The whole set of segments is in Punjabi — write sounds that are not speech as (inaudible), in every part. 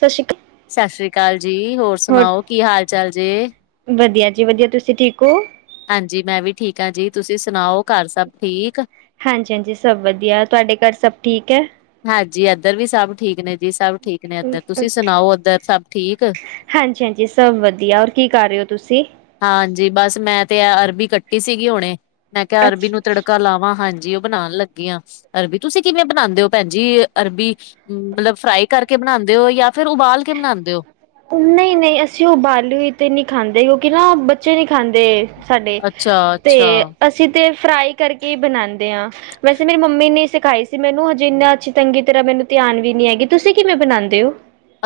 ਸਸ਼੍ਰੀ ਅਕਾਲ ਸਾਸ੍ਰੀ ਅਕਾਲ ਜੀ ਹੋਰ ਸੁਣਾਓ, ਕੀ ਹਾਲ ਚਾਲ ਜੇ ਵਧੀਆ ਜੀ ਵਧੀਆ ਤੁਸੀਂ ਠੀਕ ਹੋ ਹਾਂਜੀ ਮੈਂ ਵੀ ਠੀਕ ਆਂ ਜੀ, ਤੁਸੀਂ ਸੁਣਾਓ ਘਰ ਸਭ ਠੀਕ ਹਾਂਜੀ- ਹਾਂਜੀ ਸਭ ਵਧੀਆ, ਤੁਹਾਡੇ ਘਰ ਸਭ ਠੀਕ ਐ ਹਾਂਜੀ ਇੱਧਰ ਵੀ ਸਬ ਠੀਕ ਨੇ ਜੀ, ਸਭ ਠੀਕ ਨੇ ਇੱਧਰ, ਤੁਸੀਂ ਸੁਣਾਓ ਉਧਰ ਸਬ ਠੀਕ ਹਾਂਜੀ- ਹਾਂਜੀ ਸਭ ਵਧੀਆ, ਹੋਰ ਕੀ ਕਰ ਰਹੇ ਹੋ ਤੁਸੀਂ ਹਾਂਜੀ, ਬਸ ਮੈਂ ਤੇ ਆ ਅਰਬੀ ਕੱਟੀ ਸੀਗੀ ਹੁਣੇ ਮੈਂ ਕਿਹਾ ਅਰਬੀ ਅੱਛਾ ਨੂੰ ਅੱਛਾ ਤੜਕਾ ਲਾਵਾਂ, ਹਾਂਜੀ ਉਹ ਬਣਾਣ ਲੱਗ ਗੀਆਂ, ਅਰਬੀ ਤੁਸੀਂ ਕਿਵੇਂ ਬਣਾਉਂਦੇ ਓ ਭੈਣਜੀ ਅਰਬੀ ਮਤਲਬ ਫਰਾਈ ਕਰਕੇ ਬਣਾਉਂਦੇ ਓ, ਯਾ ਫੇਰ ਉਬਾਲ ਕੇ ਬਣਾਉਂਦੇ ਓ ਨਹੀਂ- ਨਹੀਂ ਅਸੀਂ ਉਬਾਲੀ ਹੋਈ ਤੇ ਨੀ ਖਾਂਦੇ, ਕਿਉਂਕਿ ਨਾ ਬੱਚੇ ਨੀ ਖਾਂਦੇ ਸਾਡੇ, ਤੇ ਅੱਛਾ-ਅੱਛਾ ਅਸ ਅਸੀ ਤੇ ਫਰਾਈ ਕਰਕੇ ਹੀ ਬਣਾਣਦੇ ਆਂ, ਵੈਸੇ ਮੇਰੀ ਮੰਮੀ ਨੇ ਸਿਖਾਈ ਮੈਨੂੰ ਹਜੇ ਇੰਨਾ ਅੱਛੀ ਤੰਗੀ ਤਰ੍ਹਾਂ ਮੈਨੂੰ ਧਿਆਨ ਵੀ ਨੀ ਹੈਗੀ, ਤੁਸੀਂ ਕਿਵੇਂ ਬਣਾਉਂਦੇ ਓ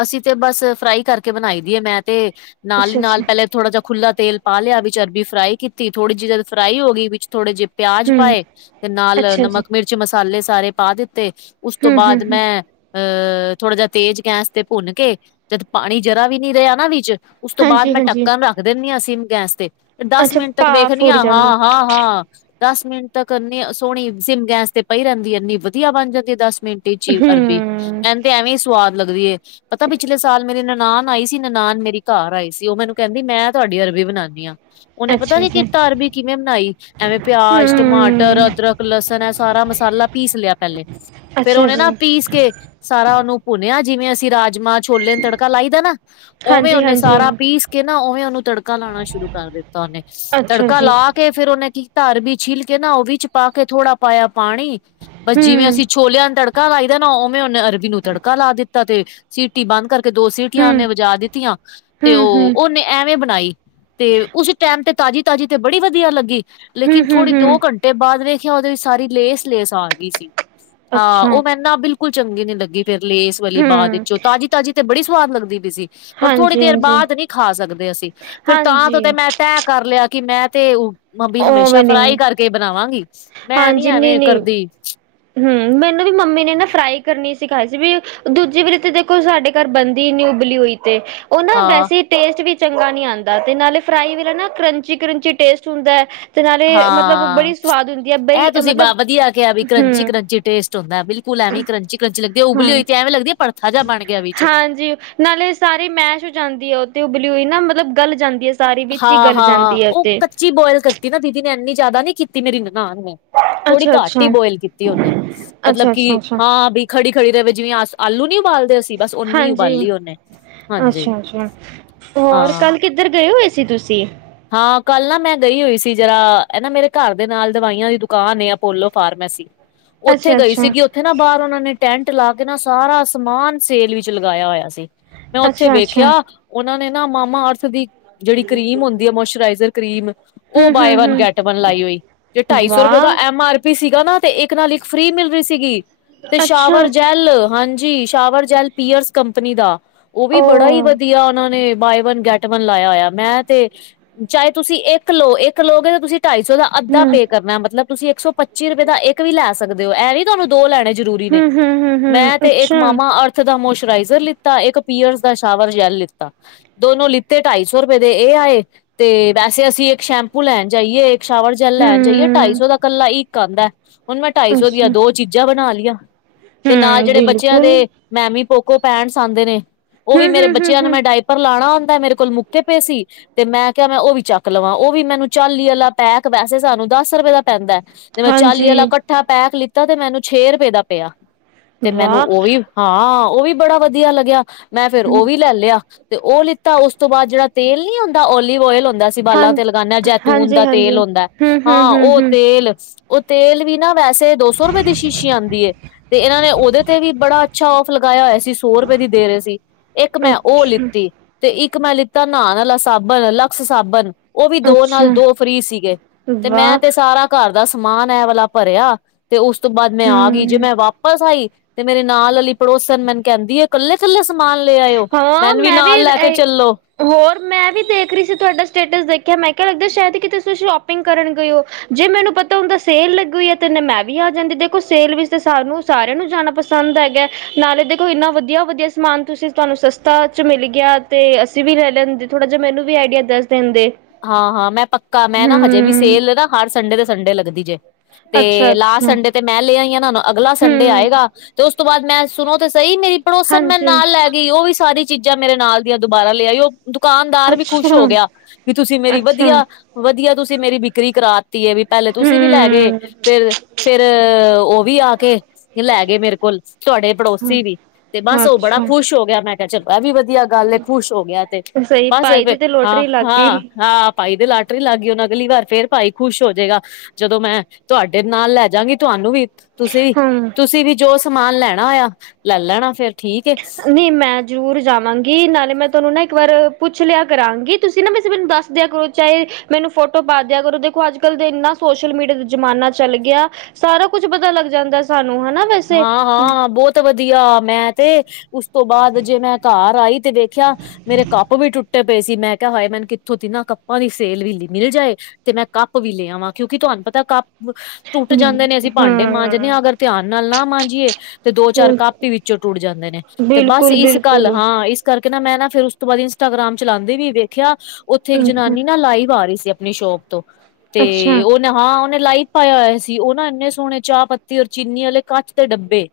ਅਸੀਂ ਤੇ ਬਸ ਫਰਾਈ ਕਰਕੇ ਬਣਾਈ ਦੀ ਏ ਮੈਂ ਤੇ, ਨਾਲ ਹੀ ਅੱਛਾ ਨਾਲ ਅੱਛਾ ਪੈਲੇ ਥੋੜਾ ਜਿਹਾ ਖੁਲਾ ਤੇਲ ਪਾ ਲਿਆ, ਵਿੱਚ ਅਰਬੀ ਫਰਾਈ ਕੀਤੀ, ਥੋੜੀ ਜਿਹੀ ਜਦ ਫਰਾਈ ਹੋ ਗਈ, ਵਿੱਚ ਥੋੜੇ ਜੇਹੇ ਪਿਆਜ ਹਮ ਪਾਏ, ਤੇ ਨਾਲ ਅੱਛਾ ਜੀ ਨਮਕ, ਮਿਰਚ ਮਸਾਲੇ ਸਾਰੇ ਪਾ ਦਿੱਤੇ ਉਸ ਤੋਂ ਹਮ ਹਮ ਬਾਅਦ ਹਮ ਮੈਂ, ਅਹ ਥੋੜਾ ਜਿਹਾ ਤੇਜ਼ ਗੈਸ ਤੇ ਭੁੰਨ ਕੇ, ਜਦ ਪਾਣੀ ਜਰਾ ਵੀ ਨੀ ਰਿਹਾ ਨਾ ਵਿੱਚ, ਉਸ ਤੋਂ ਬਾਅਦ ਹਾਂਜੀ ਮੈਂ ਹਾਂਜੀ ਟੱਕਣ ਰੱ ਰਖ ਦਿੰਦੀ ਆਂ ਸਿਮ ਗੈਸ ਤੇ, ਦਸ ਅੱਛਾ ਮਿੰਟ ਤੱਕ ਭਾਫ਼ ਵੇਖਦੀ ਉੜ ਆਂ, ਜਾਂਦੀ ਹਾਂ- ਹਾਂ- ਹਾਂ ਦਸ ਮਿੰਟ ਤੱਕ ਐਨੀ ਸੋਹਣੀ, ਸਿਮ ਗੈਸ ਤੇ ਪਈ ਰਹਿੰਦੀ ਐ, ਇੰਨੀ ਵਧੀਆ ਬਣ ਜਾਂਦੀ ਦਸ ਮਿੰਟੀ ਚੀ ਅਰਬੀ, ਹੂੰ ਮੈਨੂੰ ਤੇ ਐਵੇਂ ਹੀ ਸਵਾਦ ਲੱਗਦੀ ਏ ਪਤਾ ਪਿਛਲੇ ਸਾਲ ਮੇਰੀ ਨਨਾਣ ਆਈ ਸੀ, ਨਨਾਣ ਮੇਰੀ ਘਰ ਆਈ ਸੀ, ਉਹ ਮੈਨੂੰ ਕਹਿੰਦੀ, ਮੈਂ ਤੁਹਾਡੀ ਅਰਬੀ ਬਣਾਨੀ ਆਂ ਉਹਨੇ ਪਤਾ ਅੱਛਾ ਕਿ ਜੀ ਕੀਤਾ, ਅਰਬੀ ਕਿਵੇਂ ਮਨਾਈ ਐਵੇਂ ਪਿਆਜ, ਟਮਾਟਰ, ਹੂੰ ਅਦਰਕ, ਲਸਣ ਐ ਸਾਰਾ ਮਸਾਲਾ ਪੀਸ ਲਿਆ ਪਹਿਲੇ ਫਿਰ ਅੱਛਾ ਉਹਨੇ ਜੀ ਨਾ ਪੀਸ ਕੇ ਸਾਰਾ ਉਹਨੂੰ ਭੁੰਨਿਆ ਜਿਵੇਂ ਅਸੀਂ ਰਾਜਮਾਂਹ, ਛੋਲੇ ਨੂੰ ਤੜਕਾ ਲਾਈਦਾ ਨਾ, ਉਵੇਂ ਹਾਂਜੀ ਉਹਨੇ ਹਾਂਜੀ ਸਾਰਾ ਪੀਸ ਕੇ ਨਾ ਉਵੇਂ ਉਹਨੂੰ ਤੜਕਾ ਲਾਉਣਾ ਸ਼ੁਰੂ ਕਰ ਦਿੱਤਾ ਉਹਨੇ, ਅੱਛਾ ਤੜਕਾ ਜੀ ਲਾ ਢਕ ਕੇ, ਫਿਰ ਉਹਨੇ ਕੀ ਕੀਤਾ, ਅਰਬੀ ਛਿੱਲ ਕੇ ਨਾ ਉਹ ਵਿਚ ਪਾ ਕੇ ਥੋੜਾ ਪਾਇਆ ਪਾਣੀ ਬਸ ਜਿਵੇਂ ਹੂੰ ਅਸੀਂ ਛੋਲਿਆਂ ਨੂੰ ਤੜਕਾ ਲਾਈਦਾ ਨਾ, ਉਵੇਂ ਉਹਨੇ ਅਰਬੀ ਨੂੰ ਤੜਕਾ ਲਾ ਦਿੱਤਾ ਤੇ ਸੀਟੀ ਬੰਦ ਕਰਕੇ ਦੋ ਸੀਟੀਆਂ ਹੂੰ ਉਹਨੇ ਵਜਾ ਦਿੱਤੀਆਂ, ਤੇ ਹੂੰ ਓ, ਹੂੰ ਉਹਨੇ ਐਵੇਂ ਬਣਾਈ, ਤੇ ਉਸ ਟਾਈਮ ਤੇ ਤਾਜ਼ੀ- ਤਾਜ਼ੀ ਤੇ ਬੜੀ ਵਧੀਆ ਲੱਗੀ, ਹੂੰ ਲੇਕਿਨ ਹੂੰ ਥੋੜੀ ਹੂੰ ਦੋ ਘੰਟ ਤੇ ਬਾਅਦ ਵੇਖਿਆ, ਉਹਦੇ ਵਿੱਚ ਸਾਰੀ ਲੇਸ- ਲੇਸ ਆ ਗਈ ਸੀ, ਹਾਂ ਅੱਛਾ ਉਹ ਮੈਨੂੰ ਨਾ ਬਿਲ ਬਿਲਕੁਲ ਚੰਗੀ ਨੀ ਲੱਗੀ ਫੇਰ ਲੇਸ ਵਾਲੀ ਬਾਦ ਹੂੰ ਵਿੱਚੋਂ ਤਾਜ਼ੀ-ਤਾਜ਼ੀ ਤੇ ਬੜੀ ਸਵਾਦ ਲੱਗਦੀ ਪਈ ਸੀ ਪਰ ਥੋੜ੍ਹੀ ਹਾਂਜੀ ਦੇਰ ਹਾਂਜੀ ਬਾਦ ਨੀ ਖਾ ਸਕਦੇ ਅਸੀਂ ਫਿਰ ਹਾਂਜੀ ਤਾਂ ਤੇ ਮੈਂ ਤੈਅ ਕਰ ਲਿਆ ਕੀ ਮੈਂ ਤੇ ਮੰਮੀ ਉਹ ਵੀ ਹਮੇਸ਼ਾ ਫਰਾਈ ਨਹੀਂ ਕਰਕੇ ਈ ਬਣਾਵਾਂਗੀ। ਮੈਂ ਨੀ ਹਾਂਜੀ ਨਹੀਂ ਐਵੇਂ ਨਹੀਂ ਕਰਦੀ ਹੂੰ ਮੈਨੂੰ ਵੀ ਮੰਮੀ ਨੇ ਨਾ ਫਰਾਈ ਕਰਨੀ ਸਿਖਾਈ ਸੀ ਵੀ ਦੂਜੀ ਵਾਰੀ ਤੇ ਦੇਖੋ ਸਾਡੇ ਘਰ ਬੰਨਦੀ ਈ ਨੀ ਉਬਲੀ ਹੋਈ ਤੇ ਓ ਨਾ ਵੈਸੇ ਟੇਸਟ ਵੀ ਚੰਗਾ ਨੀ ਆਂਦਾ ਤੇ ਨਾਲੇ ਫਰਾਈ ਵੇਲਾ ਨਾ ਕਰੰਚੀ-ਕਰੰਚੀ ਟੇਸਟ ਹੁੰਦੈ ਤੇ ਨਾਲੇ ਮਤਲਬ ਬੜੀ ਸਵਾਦ ਹੁੰਦੀ ਐ ਬਈ ਤੁਸੀਂ ਮਤਲਬ ਬਾ ਵਧੀਆ ਕਿਆ ਵੀ ਹੂੰ ਕਰੰਚੀ-ਕਰੰਚੀ ਟੇਸਟ ਹੁੰਦਾ ਬਿਲਕੁਲ ਐਵੇਂ ਈ ਕਰੰਚੀ ਕਰੰਚੀ ਲਗਦੀ ਆ ਉਬਲੀ ਹਾਂ ਹੋਈ ਤੇ ਐਵੇਂ ਲੱਗਦੀ ਆ ਪਰਥਾ ਜਾ ਬਣ ਗਿਆ ਵੀ ਹਾਂਜੀ ਨਾਲੇ ਸਾਰੀ ਮੈਸ਼ ਹੋ ਜਾਂਦੀ ਐ ਓ ਤੇ ਉਬਲਿ ਹੋਈ ਨਾ ਮਤਲਬ ਗਲ ਜਾਂਦੀ ਐ ਸਾਰੀ ਵਿੱਚ ਈ ਗੱਲ ਜਾਂਦੀ ਓਤੇ ਚੀ ਬੋਇਲ ਕਰਤੀ ਨਾ ਦੀਦੀ ਨੇ ਏਨੀ ਜਾਦਾ ਨੀ ਕੀਤੀ ਮੇਰੀ ਨਨਾਨ ਨੇ ਥੋੜੀ ਘੱਟ ਈ ਅੱਛਾ-ਅੱਛਾ, ਬੋਏਲ ਕੀਤੀ ਓਨੇ, ਮਤਲਬ ਕੀ ਅੱਛਾ-ਅੱਛਾ-ਅੱਛਾ ਹਾਂ ਬੀ ਖੜੀ ਖੜੀ ਰਵੇ ਜਿਵੇਂ ਆਸ ਆਲੂ ਨੀ ਉਬਾਲ ਦੇ ਅਸੀ ਬਸ ਓਨੀ ਹਾਂਜੀ ਉਬਾਲੀ ਓਨੇ ਹਾਂਜੀ, ਹਾਂ ਕਿੱਦਰ ਗਏ ਹੋਏ ਸੀ ਤੂਸੀ? ਹਾਂ ਕੱਲ ਨਾ ਮੈਂ ਗਈ ਹੋਈ ਸੀ ਜਰਾ, ਐ ਨਾ ਮੇਰੇ ਘਾਰ ਦੇ ਨਾਲ ਦਵਾਈਆਂ ਦੀ ਦੁਕਾਨ ਏ ਅਪੋਲੋ ਫਾਰਮੈਸੀ (inaudible) ਓਥੇ ਗਈ ਸੀਗੀ ਓ ਓਥੇ ਨਾ ਬਾਰ ਓਨਾਂ ਨੇ ਟੈਂਟ ਲਾ ਕੇ ਨਾ ਸਾਰਾ ਸਮਾਨ ਸੇਲ ਵਿੱਚ ਲਗਾਇਆ ਹੋਇਆ ਸੀ ਮੈਂ ਓਥੇ ਅੱਛਾ ਅੱਛਾ ਵੇਖੇਆ ਓਨਾਂ ਨੇ ਨਾ ਮਾਮਾ ਅਰਥ ਦੀ (inaudible) ਮੋਸ਼ਰਾਈਜ਼ਰ ਕ੍ਰੀਮ ਹੂੰ ਓ ਹੂੰ ਬਾਏ ਵਨ ਗੈਟ ਹੂੰ ਵਨ ਲਾਈ ਹੋਈ, ਤੇ ਢਾਈ ਸੌ ਰੁਪਏ ਓਦਾ ਵਾਹ ਐ ਐਮ ਆਰ ਪੀ ਸੀਗਾ ਨਾ ਤੇ ਇੱਕ ਨਾਲ ਇੱਕ ਫ੍ਰਰੀ ਮਿਲ ਰੀ ਸੀਗੀ। ਤੇ ਅੱਛਾ ਸ਼ਾਵਰ ਜੈਲ ਹਾਂਜੀ, ਸ਼ਾਵਰ ਜੈਲ ਪੀਅਰਸ ਕੰਪਨੀ ਦਾ ਓ ਵੀ ਬੜਾ ਈ ਵਧੀਆ, ਓਨਾਂ ਨੇ ਬਾਏ ਵਨ ਗੈਟ ਵਨ ਲਾਇਆ ਹੋਏਆ, ਮੈਂ ਤੇ ਚਾਏ ਤੁਸੀਂ ਇਕ ਲੋ, ਇਕ ਲੋਗੇ ਤੇ ਤੂਸੀ ਢਾਈ ਸੌ ਦਾ ਅੱਧਾ ਹੂੰ ਪੇ ਕਰਨੈ ਮਤਲਬ ਤੂਸੀ ਇੱਕ ਸੌ ਪੱਚੀ ਰੁਪਏ ਦਾ ਇਕ ਵੀ ਲੈ ਸਕਦੇ ਓ ਐ ਵੀ ਤੂਆਨੂੰ ਦੋ ਲੈਣੇ ਜਰੂਰੀ ਨੇ, ਹੂੰ ਹੂੰ ਹੂੰ ਹੂੰ ਮੈਂ ਤੇ ਏਕ ਅੱਛਾ ਮਾਮਾ ਅਰ ਥ ਦਾ ਮੋਸਚਰਾਈਜ਼ਰ ਲਿੱਤਾ, ਇਕ ਪੀਅਰਸ ਦਾ ਸ਼ਾਵਰ ਜੈਲ ਲਿੱਤਾ ਦੋਨੋ ਲਿੱਤੇ ਢਾਈ ਸੌ ਰੁਪਏ ਦੇ ਏ ਆਏ ਤੇ ਵੈਸੇ ਅਸੀ ਇੱਕ ਸ਼ੈਂਪੂ ਲੈਨ ਜਾਈਏ, ਇਕ ਸ਼ਾਵਰ ਜੈੱਲ ਲੈਨ ਜਾਈਏ, ਢਾਈ ਹੂੰ ਸੌ ਦਾ ਕੱਲਾ ਇੱਕ ਆਂਦੈ ਹੁਨ ਮੈਂ ਢਾਈ ਸੌ ਦੀਆਂ ਅੱਛਾ ਦੋ ਚੀਜਾਂ ਬਣਾ ਲੀਆਂ, ਤੇ ਨਾਲ ਹੂੰ ਜੇੜੇ ਬੱਚੇਆਂ ਬਿਲਕੁਲ ਦੇ ਮੈਮੀ ਪੋਕੋ ਪੈੰਟਸ ਆਂਦੇ ਨੇ ਓ ਹੂੰ ਵੀ ਮੇਰੇ ਹੂੰ ਹੂੰ ਬੱਚੇਆਂ ਨੂੰ ਹੂੰ ਮੈਂ ਡਾਇ ਪਰ ਲਾਣਾ ਹੁੰਂਦੈ, ਮੇਰੇ ਕੋਲ ਮੁੱਕੇ ਪੇ ਸੀ, ਤੇ ਮੈਂ ਕੇਆ ਮੈਂ ਓ ਵੀ ਚੱਕ ਲਵਾਂ, ਓ ਵੀ ਮੈਨੂੰ ਚਾਲੀ ਆਲਾ ਪੈਕ ਵੈਸੇ ਸਾਨੂੰ ਦਾੱਸ ਰਪੇ ਦਾ ਪੈਂਦੈ ਤੇ ਮੈਂ ਚਾਲੀ ਹਾਂਜੀ ਆਲਾ ਕੱਠਾ ਪੈਕ ਲਿੱਤਾ ਤੇ ਮੈਨੂੰ ਛੇ ਰਪੇ ਦਾ ਪੇਆ ਤੇ ਮੈਨੂੰ ਵਾਹ ਓ ਵੀ ਹਾਂ, ਓ ਵੀ ਬੜਾ ਵਦੀਆ ਲੱਗੇਆ ਮੈਂ ਫੇਰ ਓ ਹਮ, ਵੀ ਲੈ ਲੇਆ। ਤੇ ਓ ਲਿੱਤਾ, ਉਸ ਤੋਂ ਬਾਦ ਜੇੜਾ ਤੇਲ ਨੀ ਹੁੰਦਾ, ਓਲਿੱਵ ਓਏਲ ਹੁੰਦੈ ਅਸੀ ਹਾਂ ਬਾਲਾਂ ਤੇ ਲਗਾਨੇ ਆਂ ਜੈਤੂਨ ਹਾਂਜੀ ਦਾ ਹਾਂਜੀ ਤੇਲ ਹੂੰਦੈ, ਹੂੰ ਹੂੰ ਹਾਂ ਹੂੰ ਓ ਹੂੰ ਤੇਲ ਓ ਤੇਲ ਵੀ ਨਾ ਵੈਸੇ ਦੋ ਸੌ ਰੁਪੇ ਦੀ ਸ਼ੀਸ਼ੀ ਆਂਦੀ ਏ ਤੇ ਏਨਾਂ ਨੇ ਓਦੇ ਤੇ ਵੀ ਬੜਾ ਅੱਛਾ ਔਫ਼ ਲਗਾਏਆ ਹੋਏਆ ਸੀ, ਸੌ ਰੂਪੇ ਦੀ ਦੇਰੇ ਸੀ। ਇਕ ਮੈਂ ਓ ਅੱਛਾ ਲਿੱਤੀ, ਤੇ ਇੱਕ ਮੈਂ ਲਿੱਤਾ ਨਾਨ ਆਲਾ ਸਾਬਨ, ਲਕਸ ਸਾਬਨ ਓ ਵੀ ਦੋ ਅੱਛਾ ਨਾਲ ਦੋ ਫ੍ਰਰੀ ਸੀਗੇ, ਤੇ ਮੈਂ ਵਾਹ ਤੇ ਸਾਰਾ ਘਰ ਦਾ ਸਮਾਨ ਐ ਵਾਲਾ ਭਰੇਆ ਤੇ ਉਸ ਤੋਂ ਬਾਦ ਮੈਂ ਆ ਗਈ ਜੇ ਹੂੰ ਮੈਂ ਵਾਪਸ ਆਈ ਤੇ ਮੇਰੇ ਨਾਲ ਆਲੀ ਪੜੋਸਨ ਮੈਨੂੰ ਕਹਿਦੀ ਏ ਕੱਲੇ-ਕੱਲੇ ਸਮਾਨ ਲੈ ਆਏ ਓ ਹਾਂ ਮੈਨੂੰ ਵੀ ਮੈਂ ਨਾਲ ਲੈ ਕੇ ਚੱਲੋ। ਹੋਰ ਮੈਂ ਵੀ ਦੇਖ ਰੀ ਸੀ ਤੁਆਡਾ ਸਟੇਟਸ ਦੇਖਿਆ ਮੈਂ ਕਿਹਾ ਲੱਗਦਾ ਸੈਦ ਕੀਤੇ ਤੁਸੀਂ ਸ਼ੋਪਿੰਗ ਕਰਨ ਗਏ ਓ। ਜੇ ਮੈਨੂੰ ਪਤਾ ਹੁੰਦਾ ਸੇਲ ਲੱਗੀ ਹੋਈ ਏ ਤੇ ਨੇ ਮੈਂ ਵੀ ਆ ਜਾਂਦੀ ਦੇਖੋ ਸੇਲ ਵਿੱਚ ਤੇ ਸਾਨੂੰ ਸਾਰਿਆਂ ਨੂੰ ਜਾਨਾ ਪਸੰਦ ਹੈਗੈ ਨਾਲੇ ਦੇਖੋ ਇੰਨਾ ਵਧੀਆ-ਵਧੀਆ ਸਮਾਨ ਤੁਸੀ ਤੁਹਾਨੂੰ ਸਸਤਾ ਚ ਮਿਲ ਗਿਆ ਤੇ ਅਸੀ ਵੀ ਲੈ ਲੈਂਦੇ ਥੋੜਾ ਜਾ ਮੈਨੂੰ ਵੀ ਆਈਡੀਆ ਦੱਸ ਦੇਂਦੇ। ਹਾਂ, ਹਾਂ ਮੈਂ ਪੱਕਾ ਮੈਂ ਨਾ ਹਜੇ ਵੀ ਸੇਲ ਏ ਨਾ ਹਰ ਸੰਡੇ ਦੇ ਸੰਡੇ ਲਗਦੀ ਜੇ। ਤੇ ਅੱਛਾ ਲਾਸਟ ਅੱਛਾ ਸੰਡੇ ਤੇ ਮੈਂ ਲੈ ਆਈ ਨਾ ਹੁਣ ਅਗਲਾ ਸੰਡੇ ਹਮ ਆਏਗਾ ਤੇ ਉਸ ਤੋਂ ਬਾਦ ਮੈਂ ਸ ਸੁਨੋ ਤੇ ਸਈ ਮੇਰੀ ਪੜੋਸਨ ਮੈਨੂੰ ਹਾਂਜੀ ਨਾਲ ਲੈਗੀ‌ ਓ ਵੀ ਸਾਰੀ ਚੀਜਾਂ ਮੇਰੇ ਨਾਲ ਦੀਆਂ ਦੁਬਾਰਾ ਲੇ ਆਈ ਓ ਦੁਕਾਨਦਾਰ ਵੀ ਖੁਸ਼ ਹੋ ਅੱਛਾ ਗਿਆ ਵੀ ਤੁਸੀ ਮੇਰੀ ਅੱਛਾ ਵਧੀਆ-ਵਧੀਆ ਤੁਸੀ ਮੇਰੀ ਵਿਕਰੀ ਕਰਾ ਤੀਏ ਵੀ ਪਹਿਲੇ ਤੁਸੀ ਵੀ ਲੈ ਗਏ ਹਮ ਫੇਰ-ਫੇਰ ਓ ਵੀ ਆ ਕੇ ਲੈ ਗਏ ਮੇਰੇ ਕੋਲ ਤੁਆਡੇ ਪੜੋਸੀ ਵੀ ਤੇ ਬਸ ਓ ਬੜਾ ਅੱਛਾ ਖੁਸ਼ ਹੋ ਗਿਆ ਮੈਂ ਕਿਹਾ ਚਲੋ ਐ ਵੀ ਵਧੀਆ ਗੱਲ ਏ ਖੁਸ਼ ਹੋ ਗਿਆ ਤੇ ਸਹੀ ਬਸ ਭਾਈ ਦੀ ਫੇਰ ਤੇ ਹਾਂ, ਲੋਟਰੀ ਲੱਗ ਗਈ ਹਾਂ। ਹਾਂ, ਭਾਈ ਦੀ ਲਾਟਰੀ ਲੱਗ ਗਈ ਹੁਣ ਅਗਲੀ ਵਾਰ ਫੇਰ ਭਾਈ ਖੁਸ਼ ਹੋ ਜੇਗਾ। ਜਦੋਂ ਮੈਂ ਤੁਹਾਡੇ ਨਾਲ ਲੈ ਜਾਂਗੀ ਤੁਆਨੂੰ ਵੀ ਹਮ ਤੁਸੀ-ਤੁਸੀਂ ਵੀ ਜੋ ਸਮਾਨ ਲੈਣਾ ਹੋਏਆ ਲੈ ਲੈਣਾ ਫੇਰ। ਠੀਕ ਏ ਨੀਂ ਮੈਂ ਜਰੂਰ ਜਾਵਾਂਗੀ ਨਾਲੇ ਮੈਂ ਤੋਨੂੰ ਨਾ ਇੱਕ ਵਾਰ ਪੁੱਛ ਲੇਆ ਕਰਾਂਗੀ ਤੁਸੀ ਨਾ ਵੈਸੇ ਮੈਨੂੰ ਦੱਸ ਦੇਆਂ ਕਰੋ ਚਾਹੇ ਮੈਨੂੰ ਫੋਟੋ ਪਾ ਦਿਆ ਕਰੋ ਦੇਖੋ ਅੱਜ ਕੱਲ੍ਹ ਦੇ ਇੰਨਾ ਸੋਸ਼ਲ ਮੀਡੀਆ ਦਾ ਜ਼ਮਾਨਾ ਚੱਲ ਗਿਆ‌। ਸਾਰਾ ਕੁੱਛ ਪਤਾ ਲੱਗ ਜਾਂਦਾ ਸਾਨੂੰ ਹਨਾ ਵੈਸੇ ਹਾਂ ਹਾਂ ਬੋਤ ਵਧੀਆ ਮੈਂ ਤੇ ਉਸ ਤੋਂ ਬਾਦ ਜੇ ਮੈਂ ਘਾਰ ਆਈ ਤੇ ਵੇਖਿਆ ਮੇਰੇ ਕੱਪ ਵੀ ਟੁੱਟੇ ਪਏ ਸੀ ਮੈਂ ਕਿਹਾ ਹਾਏ ਮੈਨੂੰ ਕਿੱਥੋਂ ਦੀ ਨਾ ਕੱਪਾਂ ਦੀ ਸੇਲ ਵੀ ਮਿਲ ਜਾਏ ਤੇ ਮੈਂ ਕੱਪ ਵੀ ਲੈ ਆਵਾਂ ਕਿਉਂਕਿ ਤਹਾਨੂੰ ਪਤਾ ਕੱਪ ਟੁੱਟ ਜਾਂਦੇ ਨੇ ਅਸੀਂ ਭਾਂਡੇ ਮਾਂਜਨੇ ਹਮ ਆ ਅਗਰ ਧਿਆਨ ਨਾਲ ਨਾ ਮਾਂਜੀਏ ਤੇ ਦੋ ਚਾਰ ਕੱਪ ਈ ਵਿੱਚੋਂ ਟੁੱਟ ਜਾਂਦੇ ਨੇ ਤੇ ਬਸ ਬਿਲਕੁਲ ਇਸ ਗੱਲ, ਬਿਲਕੁਲ ਹਾਂ ਹਾਂ ਇਸ ਕਰਕੇ ਨਾ ਮੈਂ ਨਾ ਫੇਰ ਉਸ ਤੋਂ ਬਾਦ ਇੰਸਟਾਗ੍ਰਾਮ ਚਲਾਂਦੀ ਵੀ ਵੇ ਖਿਆ ਉੱਥੇ ਇੱਕ ਜਨਾਨੀ ਨਾ ਲਾਈਵ ਆ ਰੀ ਸੀ ਆਪਨੀ ਸ਼ੋਪ ਤੋਂ, ਤੇ ਅੱਛਾ ਓ ਹਾਂ ਓਨੇ ਲਾਈਵ ਪਾਇਆ ਹੋਇਆ ਸੀ ਓ ਨਾ ਇੰਨੇ ਸੋਹਣੇ ਚਾਹ ਪੱਤੀ ਔਰ ਚੀਨੀ ਆਲੇ ਕੱਚ ਦੇ ਡੱਬੇ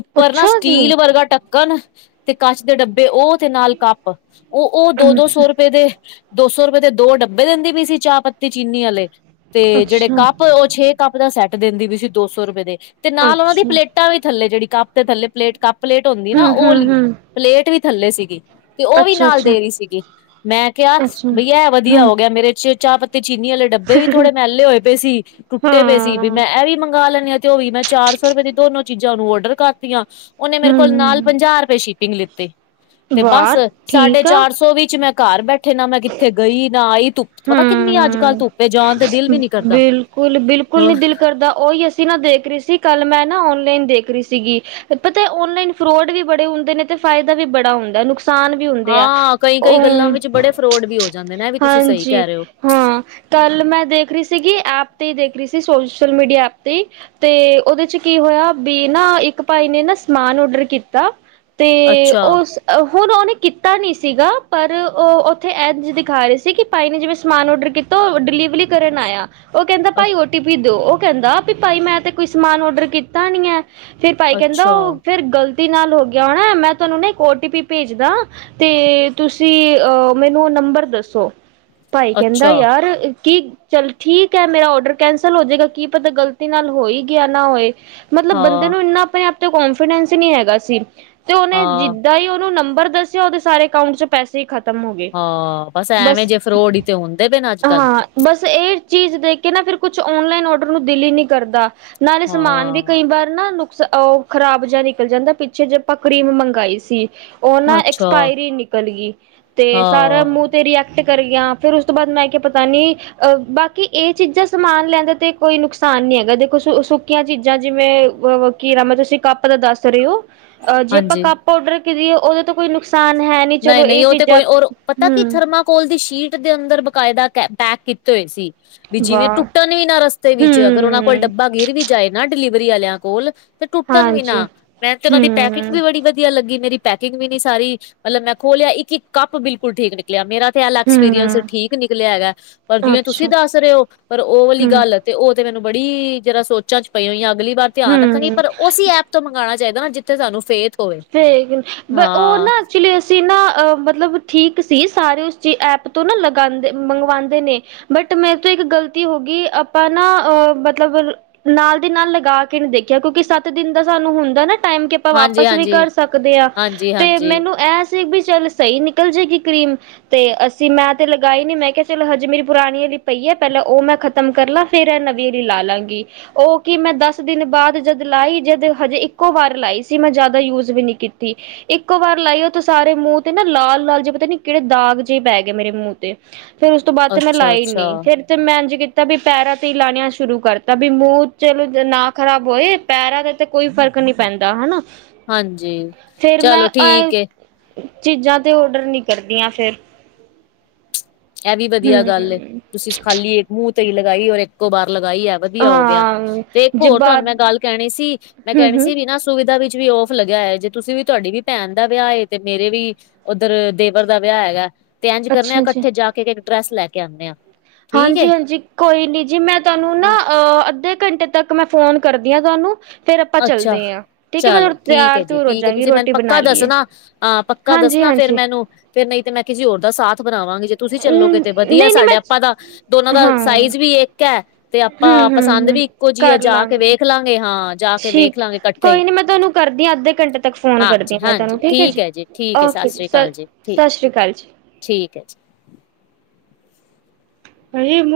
ਉੱਪਰ ਨਾ ਅੱਛਾ ਜੀ ਸਟੀਲ ਵਰਗਾ ਟੱਕਨ ਤੇ ਕੱਚ ਦੇ ਡੱਬੇ ਓ ਤੇ ਨਾਲ ਕੱਪ ਉ ਉ ਦੋ-ਦੋ ਅੱਛਾ ਸੌ ਰੁਪਏ ਦੇ ਦੋ ਸੌ ਰੁਪਏ ਦੇ ਦੋ ਡੱਬੇ ਦਿੰਦੀ ਪਈ ਸੀ ਚਾਹਪੱਤੀ ਚੀਨੀ ਆਲੇ ਤੇ ਜੈਹੜੇ ਅੱਛਾ ਕੱਪ ਓ ਛੇ ਕੱਪ ਦਾ ਸੈਟ ਦਿੰਦੀ ਪਈ ਸੀ ਦੋ ਸੌ ਰੁਪਏ ਦੇ ਤੇ ਨਾਲ ਓਨਾਂ ਦੀ ਅੱਛਾ ਪਲੇਟਾਂ ਵੀ ਥੱਲੇ ਜੇੜੀ ਕੱਪ ਦੇ ਥੱਲੇ ਪਲੇਟ ਕੱਪ ਪਲੇਟ ਹੁੰਦੀ ਨਾ ਹਮ ਹਮ ਓਲੀ ਹਮ ਪਲੇਟ ਵੀ ਥੱਲੇ ਸੀਗੀ। ਤੇ ਓ ਵੀ ਅੱਛਾ ਨਾਲ ਅੱਛਾ ਦੇ ਰੀ ਸੀਗੀ ਮੈਂ ਕਿਹਾ ਅੱਛਾ ਬਈ ਐ ਵਧੀਆ ਹਮ ਹੋ ਗਿਆ ਮੇਰੇ ਚ ਚਾਹਪੱਤੀ ਤੇ ਚੀਨੀ ਆਲੇ ਡੱਬੇ ਵੀ ਥੋੜੇ ਮੈਲੇ ਹੋਏ ਪਏ ਸੀ ਟੁੱ ਟੇ ਪਏ ਸੀ ਵੀ ਹਾਂ ਮੈਂ ਏ ਵੀ ਮੰਗਵਾ ਲੈਂਨੀ ਆ ਤੇ ਓ ਵੀ ਮੈਂ ਚਾਰ ਸੌ ਰੁਪਏ ਦੀ ਦੋਨੋ ਚੀਜ਼ਾਂ ਉਹਨੂੰ ਔਡਰ ਕਰਤੀਆਂ ਉਹਨੇ ਮੇਰੇ ਕੋਲ ਨਾਲ ਹੂੰ ਪੰਜਾਹ ਰੁਪਏ ਸ਼ਿਪਿੰਗ ਲਿੱਤੇ ਤੇ ਵਾਹ ਬਸ ਸਾਢੇ ਠੀਕ ਆ ਚਾਰ ਸੌ ਵਿੱਚ ਮੈਂ ਕਾਰ ਬੈਠੇ ਨਾ ਮੈਂ ਕਿੱਥੇ ਗਈ ਨਾ ਆਈ ਧੁੱਪ ਚ ਪਤਾ ਕਿੰਨੀ ਅੱਜ ਕੱਲ੍ਹ ਹੂੰ, ਧੁੱਪੇ ਜਾਣ ਤੇ ਦਿਲ ਵੀ ਨੀ ਕਰਦਾ ਬਿਲਕੁਲ ਬਿਲਕੁਲ ਨੀ ਦਿਲ ਕਰਦਾ ਓਈ ਏ ਨਾ ਦੇਖ ਰੀ ਸੀ ਕੱਲ੍ਹ ਮੈਂ ਨਾ ਔਨਲਾਈਨ ਦੇਖ ਰੀ ਸੀਗੀ ਪਤਾ ਔਨਲਾਈਨ ਫਰੋਡ ਵੀ ਬੜੇ ਹੁੰਦੇ ਨੇ ਤੇ ਫਾਇਦਾ ਵੀ ਬੜਾ ਹੁੰਦਾ ਨੁਕਸਾਨ ਵੀ ਹੁੰਦੇ ਆ ਹਾਂ ਕਈ ਕਈ ਗੱਲਾਂ ਵਿੱਚ ਅ, ਬੜੇ ਫਰੋਡ ਵੀ ਹੋ ਜਾਂਦੇ ਨੇ ਇਹ ਵੀ ਤੁਸੀਂ ਸਹੀ ਹਾਂਜੀ ਕਹਿ ਰਹੇ ਹੋ ਹਾਂ ਕੱਲ ਮੈਂ ਦੇਖ ਰੀ ਸੀਗੀ ਐਪ ਤੇ ਈ ਦੇਖ ਰੀ ਸੀ ਸੋਸ਼ਲ ਮੀਡੀਆ ਐਪ ਤੇ ਈ ਤੇ ਉਹਦੇ ਚ ਕੀ ਹੋਇਆ ਵੀ ਨਾ ਇੱਕ ਭਾਈ ਨੇ ਨਾ ਸਮਾਨ ਓਡਰ ਕੀਤਾ ਤੇ ਅੱਛਾ ਉਸ ਹੁਨ ਓਨੇ ਕੀਤਾ ਨੀਂ ਸੀਗਾ ਪਰ ਓ ਉੱਥੇ ਇਂਝ ਦਿਖਾ ਰੇ ਸੀ ਕਿ ਭਾਈ ਨੇ ਜਿਵੇਂ ਸਮਾਨ ਔਡਰ ਕੀਤ ਡਿਲੀਵਰੀ ਕਰਨ ਆਇਆ ਓ ਕਹਿੰਦਾ ਭਾਈ ਓ ਟੀ ਪੀ ਦੋ ਉਹ ਕਹਿੰਦਾ ਵੀ ਭਾਈ ਮੈਂ ਤੇ ਕੋਈ ਸਮਾਨ ਔਡਰ ਕੀਤਾ ਨੀ ਏ ਫਿਰ ਭਾਈ ਕਹਿੰਦਾ ਅੱਛਾ ਉਹ ਫਿਰ ਗ਼ਲਤ ਗਲਤੀ ਨਾਲ ਹੋ ਗਿਆ ਹੋਨਾ ਮੈਂ ਤੁਹਾਨੂੰ ਨਾ ਇੱਕ ਓ ਟੀ ਪੀ ਭੇਜਦਾ ਤੇ ਤੁਸੀਂ ਅ ਮੈਨੂੰ ਓ ਨੰਬਰ ਦੱਸੋ ਭਾਈ ਕਹਿੰਦਾ ਅੱਛਾ ਯਾਰ ਕੀ ਚੱਲ ਠੀਕ ਏ ਮੇਰਾ ਔਡਰ ਕੈਂਸਲ ਹੋ ਜੈਗਾ ਕੀ ਪਤਾ ਗ਼ਲਤੀ ਨਾਲ ਹੋਈ ਗਿਆ ਨਾ ਹੋਏ ਮਤਲਬ ਬੰਦੇ ਹਾਂ ਨੂੰ ਇੰਨਾ ਆਪਨੇ ਆਪ ਤੇ ਕੋਨਫੀਡੈਂਸ ਹੀ ਨੀ ਹੈਗਾ ਸੀ। ਤੇ ਓਨੇ ਹਾਂ ਜਿੱਦਾਂ ਉਨੂੰ ਨੰਬਰ ਦੱਸਿਆ ਉਹਦੇ ਸਾਰੇ ਅਕਾਊਂਟ ਚ ਪੈਸੇ ਈ ਖਤਮ ਹੋ ਗਏ ਹਾਂ ਐਵੇਂ ਬਸ ਜੇ ਫਰੋਡ ਈ ਤੇ ਹੁੰਦੇ ਪੈ ਨੇ ਅੱਜ ਕੱਲ ਹਾਂ ਬਸ ਐ ਚੀਜ਼ ਦੇਖ ਕੇ ਨਾ ਫਿਰ ਕੁਛ ਔਨਲਾਈਨ ਅੋਡਰ ਨੂੰ ਦਿਲ ਈ ਨੀ ਕਰਦਾ ਨਾਲੇ ਸਮਾਨ ਵੀ ਹਾਂ, ਕਈ ਵਾਰ ਨਾ ਨੁਕਸ ਓ ਖ਼ਰਾਬ ਜਿਹਾ ਨਿਕਲ ਜਾਂਦਾ ਪਿੱਛੇ ਜੇ ਆਪਾ ਕਰ੍ਰੀਮ ਮੰਗਾਈ ਸੀ। ਓ ਨਾ ਅੱਛਾ, ਐਕਸਪਾਈਰੀ ਨੀਕਲ ਗਈ ਤੇ ਸਾਰਾ ਹਾਂ, ਮੂੰਹ ਤੇ ਰੈਕਟ ਕਟ ਕਰ ਜਾ ਫਿਰ ਉਸ ਤੋਂ ਬਾਅਦ ਮੈਂ ਕਿਆ ਪਤਾ ਨੀ ਅ ਬਾਕੀ ਏ ਚੀਜ਼ਾਂ ਸਮਾਨ ਲੈਨ ਦਾ ਤੇ ਕੋਈ ਨੁਕਸਾਨ ਨੀ ਹੈਗਾ ਦੇਖੋ ਸੁ ਸੁੱਕੀਆਂ ਚੀਜ਼ਾਂ ਜਿਵੇਂ ਕੀ ਰਾਮ ਏ ਤੁਸੀਂ ਕੱਪ ਦਾ ਦੱਸ ਰੇ ਓ ਅ ਜੇ ਆਪਾਂ ਹਾਂਜੀ। ਕੱਪ ਔਡਰ ਕਰੀਏ ਉਹਦੇ ਤੋਂ ਕੋਈ ਨੁਕਸਾਨ ਹੈ। ਨੀ ਚਲੋ ਨਹੀਂ ਨਹੀਂ ਇਹ ਓ ਤੇ ਚੀਜ਼ਾਂ ਕੋਈ ਅੋਰ ਪਤਾ ਕੀ ਹਮ ਥਰਮਾਕੋਲ ਦੀ ਸ਼ੀਟ ਦੇ ਅੰਦਰ ਬਕਾਇਦਾ ਪੈਕ ਕੀ ਟੁੱਟੇ ਹੋਏ ਸੀ ਵੀ ਜਿਵੇਂ ਵਾਹ ਟੁੱਟਨ ਵੀ ਨਾ ਰਸਤੇ ਵਿੱਚ ਅਗਰ ਓਨਾਂ ਕੋਲ ਹੂੰ, ਡੱਬਾ ਗਿਰ ਵੀ ਜਾਏ ਨਾ ਡਿਲੀਵਰੀ ਆਲਿਆਂ ਕੋਲ ਤੇ ਟੁੱਟਨ ਵੀ ਹਾਂਜੀ, ਨਾ ਮੈਂ ਤੇ ਉਹਨਾਂ ਦੀ ਪੈਕਿੰਗ ਹੂੰ, ਵੀ ਬੜੀ ਵਧੀ ਵਧੀਆ ਲੱਗੀ ਮੇਰੀ ਪੈਕਿੰਗ ਵੀ ਨੀ ਸਾਰੀ ਮਤਲਬ ਮੈਂ ਖੋਲਿਆ ਇੱਕ ਇੱਕ ਕੱਪ ਬਿਲਕੁਲ ਠੀਕ ਨਿਕਲ ਨਿਕਲਿਆ ਮੇਰਾ ਤੇ ਐਲਾ ਐਕਸਪੀਰੀਅੰਸ ਹੂੰ। ਠੀਕ ਨਿਕਲਿਆ ਹੈਗਾ ਪਰ ਜਿਵੇਂ ਤੁਸੀਂ ਅੱਛਾ, ਦੱਸ ਰੇ ਓ ਪਰ ਉਹ ਵਾਲੀ ਹੂੰ, ਗੱਲ ਤੇ ਓ ਤੇ ਮੈਨੂੰ ਬੜੀ ਜਰਾ ਸੋਚਾਂ ਚ ਪਈ ਹੋਈਆਂ ਅਗਲੀ ਵਾਰ ਧਿਆਨ ਰੱਖਾਗੀ਼ ਹੂੰ। ਪਰ ਉਸੀ ਐਪ ਤੋ ਮੰਗਾਣਾ ਚਾਹੀਦਾ ਨਾ, ਜਿੱਥੇ ਸਾਨੂੰ ਫੇਥ ਹੋਵੇ ਏ ਓ ਬ ਉਹ ਹਾਂ ਨਾ। ਐਕਚੁਲੀ ਅਸੀਂ ਨਾ ਅ ਮਤਲਬ ਠੀਕ ਸੀ, ਸਾਰੇ ਉਸਚੀ ਐਪ ਤੋਂ ਨਾ ਲਗਾਂਦੇ, ਮੰਗਵਾਦੇ ਨੇ। ਬਟ, ਮੇਰੇ ਤੋਂ ਇੱਕ ਗ਼ਲਤੀ ਹੋ ਗਈ, ਆਪਾਂ ਨਾ ਅਹ ਮਤਲਬ ਨਾਲ ਦੀ ਨਾਲ ਲਗਾ ਕੇ ਨੀ ਦੇਖਿਆ, ਕਿਉਂਕਿ ਸੱਤ ਦਿਨ ਦਾ ਸਾਨੂੰ ਹੁੰਦਾ ਨਾ ਟਾਈਮ ਕੇ ਆਪਾਂ ਹਾਂਜੀ ਵਾਪਿਸ ਵੀ ਹਾਂਜੀ ਕਰ ਸਕਦੇ ਆਂ, ਤੇ ਹਾਂਜੀ-ਹਾਂਜੀ, ਮੈਨੂੰ ਇਹ ਸੀ ਬੀ ਚੱਲ ਸਹੀ ਨਿਕਲ ਜਾਏਗੀ ਕਰ੍ਰੀਮ। ਤੇ ਅਸੀਂ ਮੈਂ ਤੇ ਲਗਾਈ ਨੀ। ਮੈਂ ਕਿਹਾ ਚਲ ਹਜੇ ਮੇਰੀ ਪੁਰਾਣੀ ਅਲੀ ਪਈ ਹੈ, ਪਹਿਲਾਂ ਉਹ ਮੈਂ ਖਤ ਖ਼ਤਮ ਕਰ ਲਾਂ, ਫਿਰ ਏ ਨਵੀਂ ਲਾ ਲਾਂਗੀ। ਉਹ ਕਿ ਮੈਂ ਦਸ ਦਿਨ ਬਾਦ ਜਦ ਲਾਈ, ਜਦ ਹਜੇ ਇੱਕੋ ਵਾਰ ਲਾਈ ਸੀ ਮੈਂ ਜਦ ਮੈਂ ਯੂਜ ਵੀ ਨੀ ਕੀਤੀ। ਇੱਕੋ ਵਾਰ ਲਾਈਓ ਤੇ ਸਾਰੇ ਮੂੰਹ ਤੇ ਨਾ ਲਾਲ ਲਾਲ ਜੇਹੇ ਪਤਾ ਨੀ ਕਿਹੜੇ ਦਾਗ ਜਿਹੇ ਪੈ ਗਏ ਮੇਰੇ ਮੂੰਹ ਤੇ। ਫਿਰ ਉਸ ਤੋਂ ਬਾਦ ਤੇ ਮੈਂ ਲਾਈ ਹੀ ਅੱਛਾ-ਅੱਛਾ, ਨੀ, ਫਿਰ। ਤੇ ਮੈਂ ਇੰਜ ਕੀਤਾ ਵੀ ਪੈਰਾਂ ਤੇ ਹੀ ਲਾਣੀਆਂ ਸ਼ੁਰੂ ਕਰ ਤਾਂ ਵੀ ਮੂੰਹ ਚਲੋ ਨਾ ਖ਼ਰਾਬ ਹੋਏ। ਪੈਰਾਂ ਤੇ ਕੋਈ ਫ਼ਰਕ ਨਹੀਂ ਪੈਂਦਾ ਹਨਾ। ਹਾਂਜੀ, ਫੇਰ ਮੈਂ ਚਲੋ ਇਹ ਠੀਕ ਏ। ਚੀਜ਼ਾਂ ਤੇ ਔਡਰ ਨੀ ਕਰਦੀਆਂ ਫਿਰ। ਇਹ ਵੀ ਵਧੀਆ ਗੱਲ ਏ, ਹੂੰ, ਤੁਸੀਂ ਖਾਲੀ ਇੱਕ ਮੂੰਹ ਤੇ ਈ ਲਗਾਈ, ਔਰ ਇੱਕੋ ਬਾਰ ਲਗਾਈ ਹੈ। ਵਧੀਆ ਹੋ ਗਿਆ, ਹਾਂ ਤੇ ਇੱਕ ਜੇ ਹੋਰ ਤੁਹਾਨੂੰ ਬਾਅਦ ਮੈਂ ਗੱਲ ਕਹਿਣੀ ਸੀ। ਮੈਂ ਕਹਿਣੀ ਹੂੰ-ਹੂੰ, ਸੀ ਵੀ ਨਾ ਸੁਵਿਧਾ ਵਿੱਚ ਵੀ ਔਫ ਲਗਾ ਹੈ। ਜੇ ਤੁਸੀਂ ਵੀ, ਤੁਹਾਡੀ ਵੀ ਭੈਣ ਦਾ ਵਿਆਹ ਹੈ, ਤੇ ਮੇਰੇ ਵੀ ਉੱਦਰ ਦੇਵਰ ਦਾ ਵਿਆਹ ਹੈਗਾ, ਤੇ ਇੰਜ ਕਰਨਾ ਅੱਛਾ-ਅੱਛਾ। ਕੱਠੇ ਜਾ ਕੇ ਇੱਕ ਡਰੈਸ ਲੈ ਕੇ ਆਂਦੇ ਆਂ। ਹਾਂਜੀ, ਹਾਂਜੀ ਕੋਈ ਨੀ ਜੀ। ਮੈਂ ਤੁਹਾਨੂੰ ਨਾ ਹਾਂ ਅਹ ਅੱਧੇ ਘੰਟੇ ਤੱਕ ਮੈਂ ਫੋਨ ਕਰਦੀ ਆ ਤੁਹਾਨੂੰ। ਫਿਰ ਆਪਾਂ ਅੱਛਾ ਚੱਲਦੇ ਆ ਠੀਕ ਐ, ਮੈਂ ਚਲੋ ਠੀਕ ਤਿਆਰ ਹੈ ਜੀ ਤਯੂਰ ਹੋ ਠੀਕ ਹੈ ਜਾਂਗੀ ਤੁਸੀਂ ਮੈਨੂੰ ਰੋਟੀ ਪੱਕਾ ਬਣਾ ਲਈਏ। ਦੱਸਣਾ ਹਾਂ, ਪੱਕਾ ਦੱਸਨਾ ਫਿਰ ਹਾਂਜੀ-ਹਾਂਜੀ, ਮੈਨੂੰ, ਫਿਰ ਨਹੀਂ ਤੇ ਮੈਂ ਕਿਸੀ ਹੋਰ ਦਾ ਸਾ ਸਾਥ ਬਣਾਵਾਂਗੀ ਜੇ ਤੁਸੀਂ ਚੱਲੋਗੇ ਤੇ ਵਧੀਆ, ਨਈ-ਨਈ ਸਾਡੇ ਮੈਂ ਆਪਾਂ ਤਾਂ ਦੋਨਾਂ ਦਾ ਹਾਂ ਸਾਈਜ਼ ਵੀ ਇੱਕ ਆ। ਤੇ ਆਪਾਂ ਪਸੰਦ ਹੂੰ-ਹੂੰ-ਹੂੰ ਵੀ ਇੱਕੋ ਜਿਹੀ ਆ ਕਰ ਜਾ ਕੇ ਲਾਂਗੀ ਵੇਖ ਲਾਂਗੇ ਹਾਂ ਜਾ ਕੇ ਠੀਕ ਵੇਖ ਲਾਂਗੇ ਕੱਠੇ ਹੀ, ਕੋਈ ਨੀ ਮੈਂ ਤੁਹਾਨੂੰ ਕਰਦੀ ਆ ਅੱਧੇ ਘੰਟੇ ਤੱਕ ਫੋਨ ਕਰਦੀ ਹਾਂਜੀ ਆ ਮੈਂ ਹਾਂਜੀ ਤੁਹਾਨੂੰ ਠੀਕ ਐ ਜੀ। ਠੀਕ ਐ ਸਤਿ ਓਕੇ ਸ੍ਰੀ ਸ ਅਕਾਲ ਜੀ, ਠੀਕ ਸਤਿ ਸ਼੍ਰੀ ਅਕਾਲ ਠੀਕ ਐ ਜੀ। (unintelligible)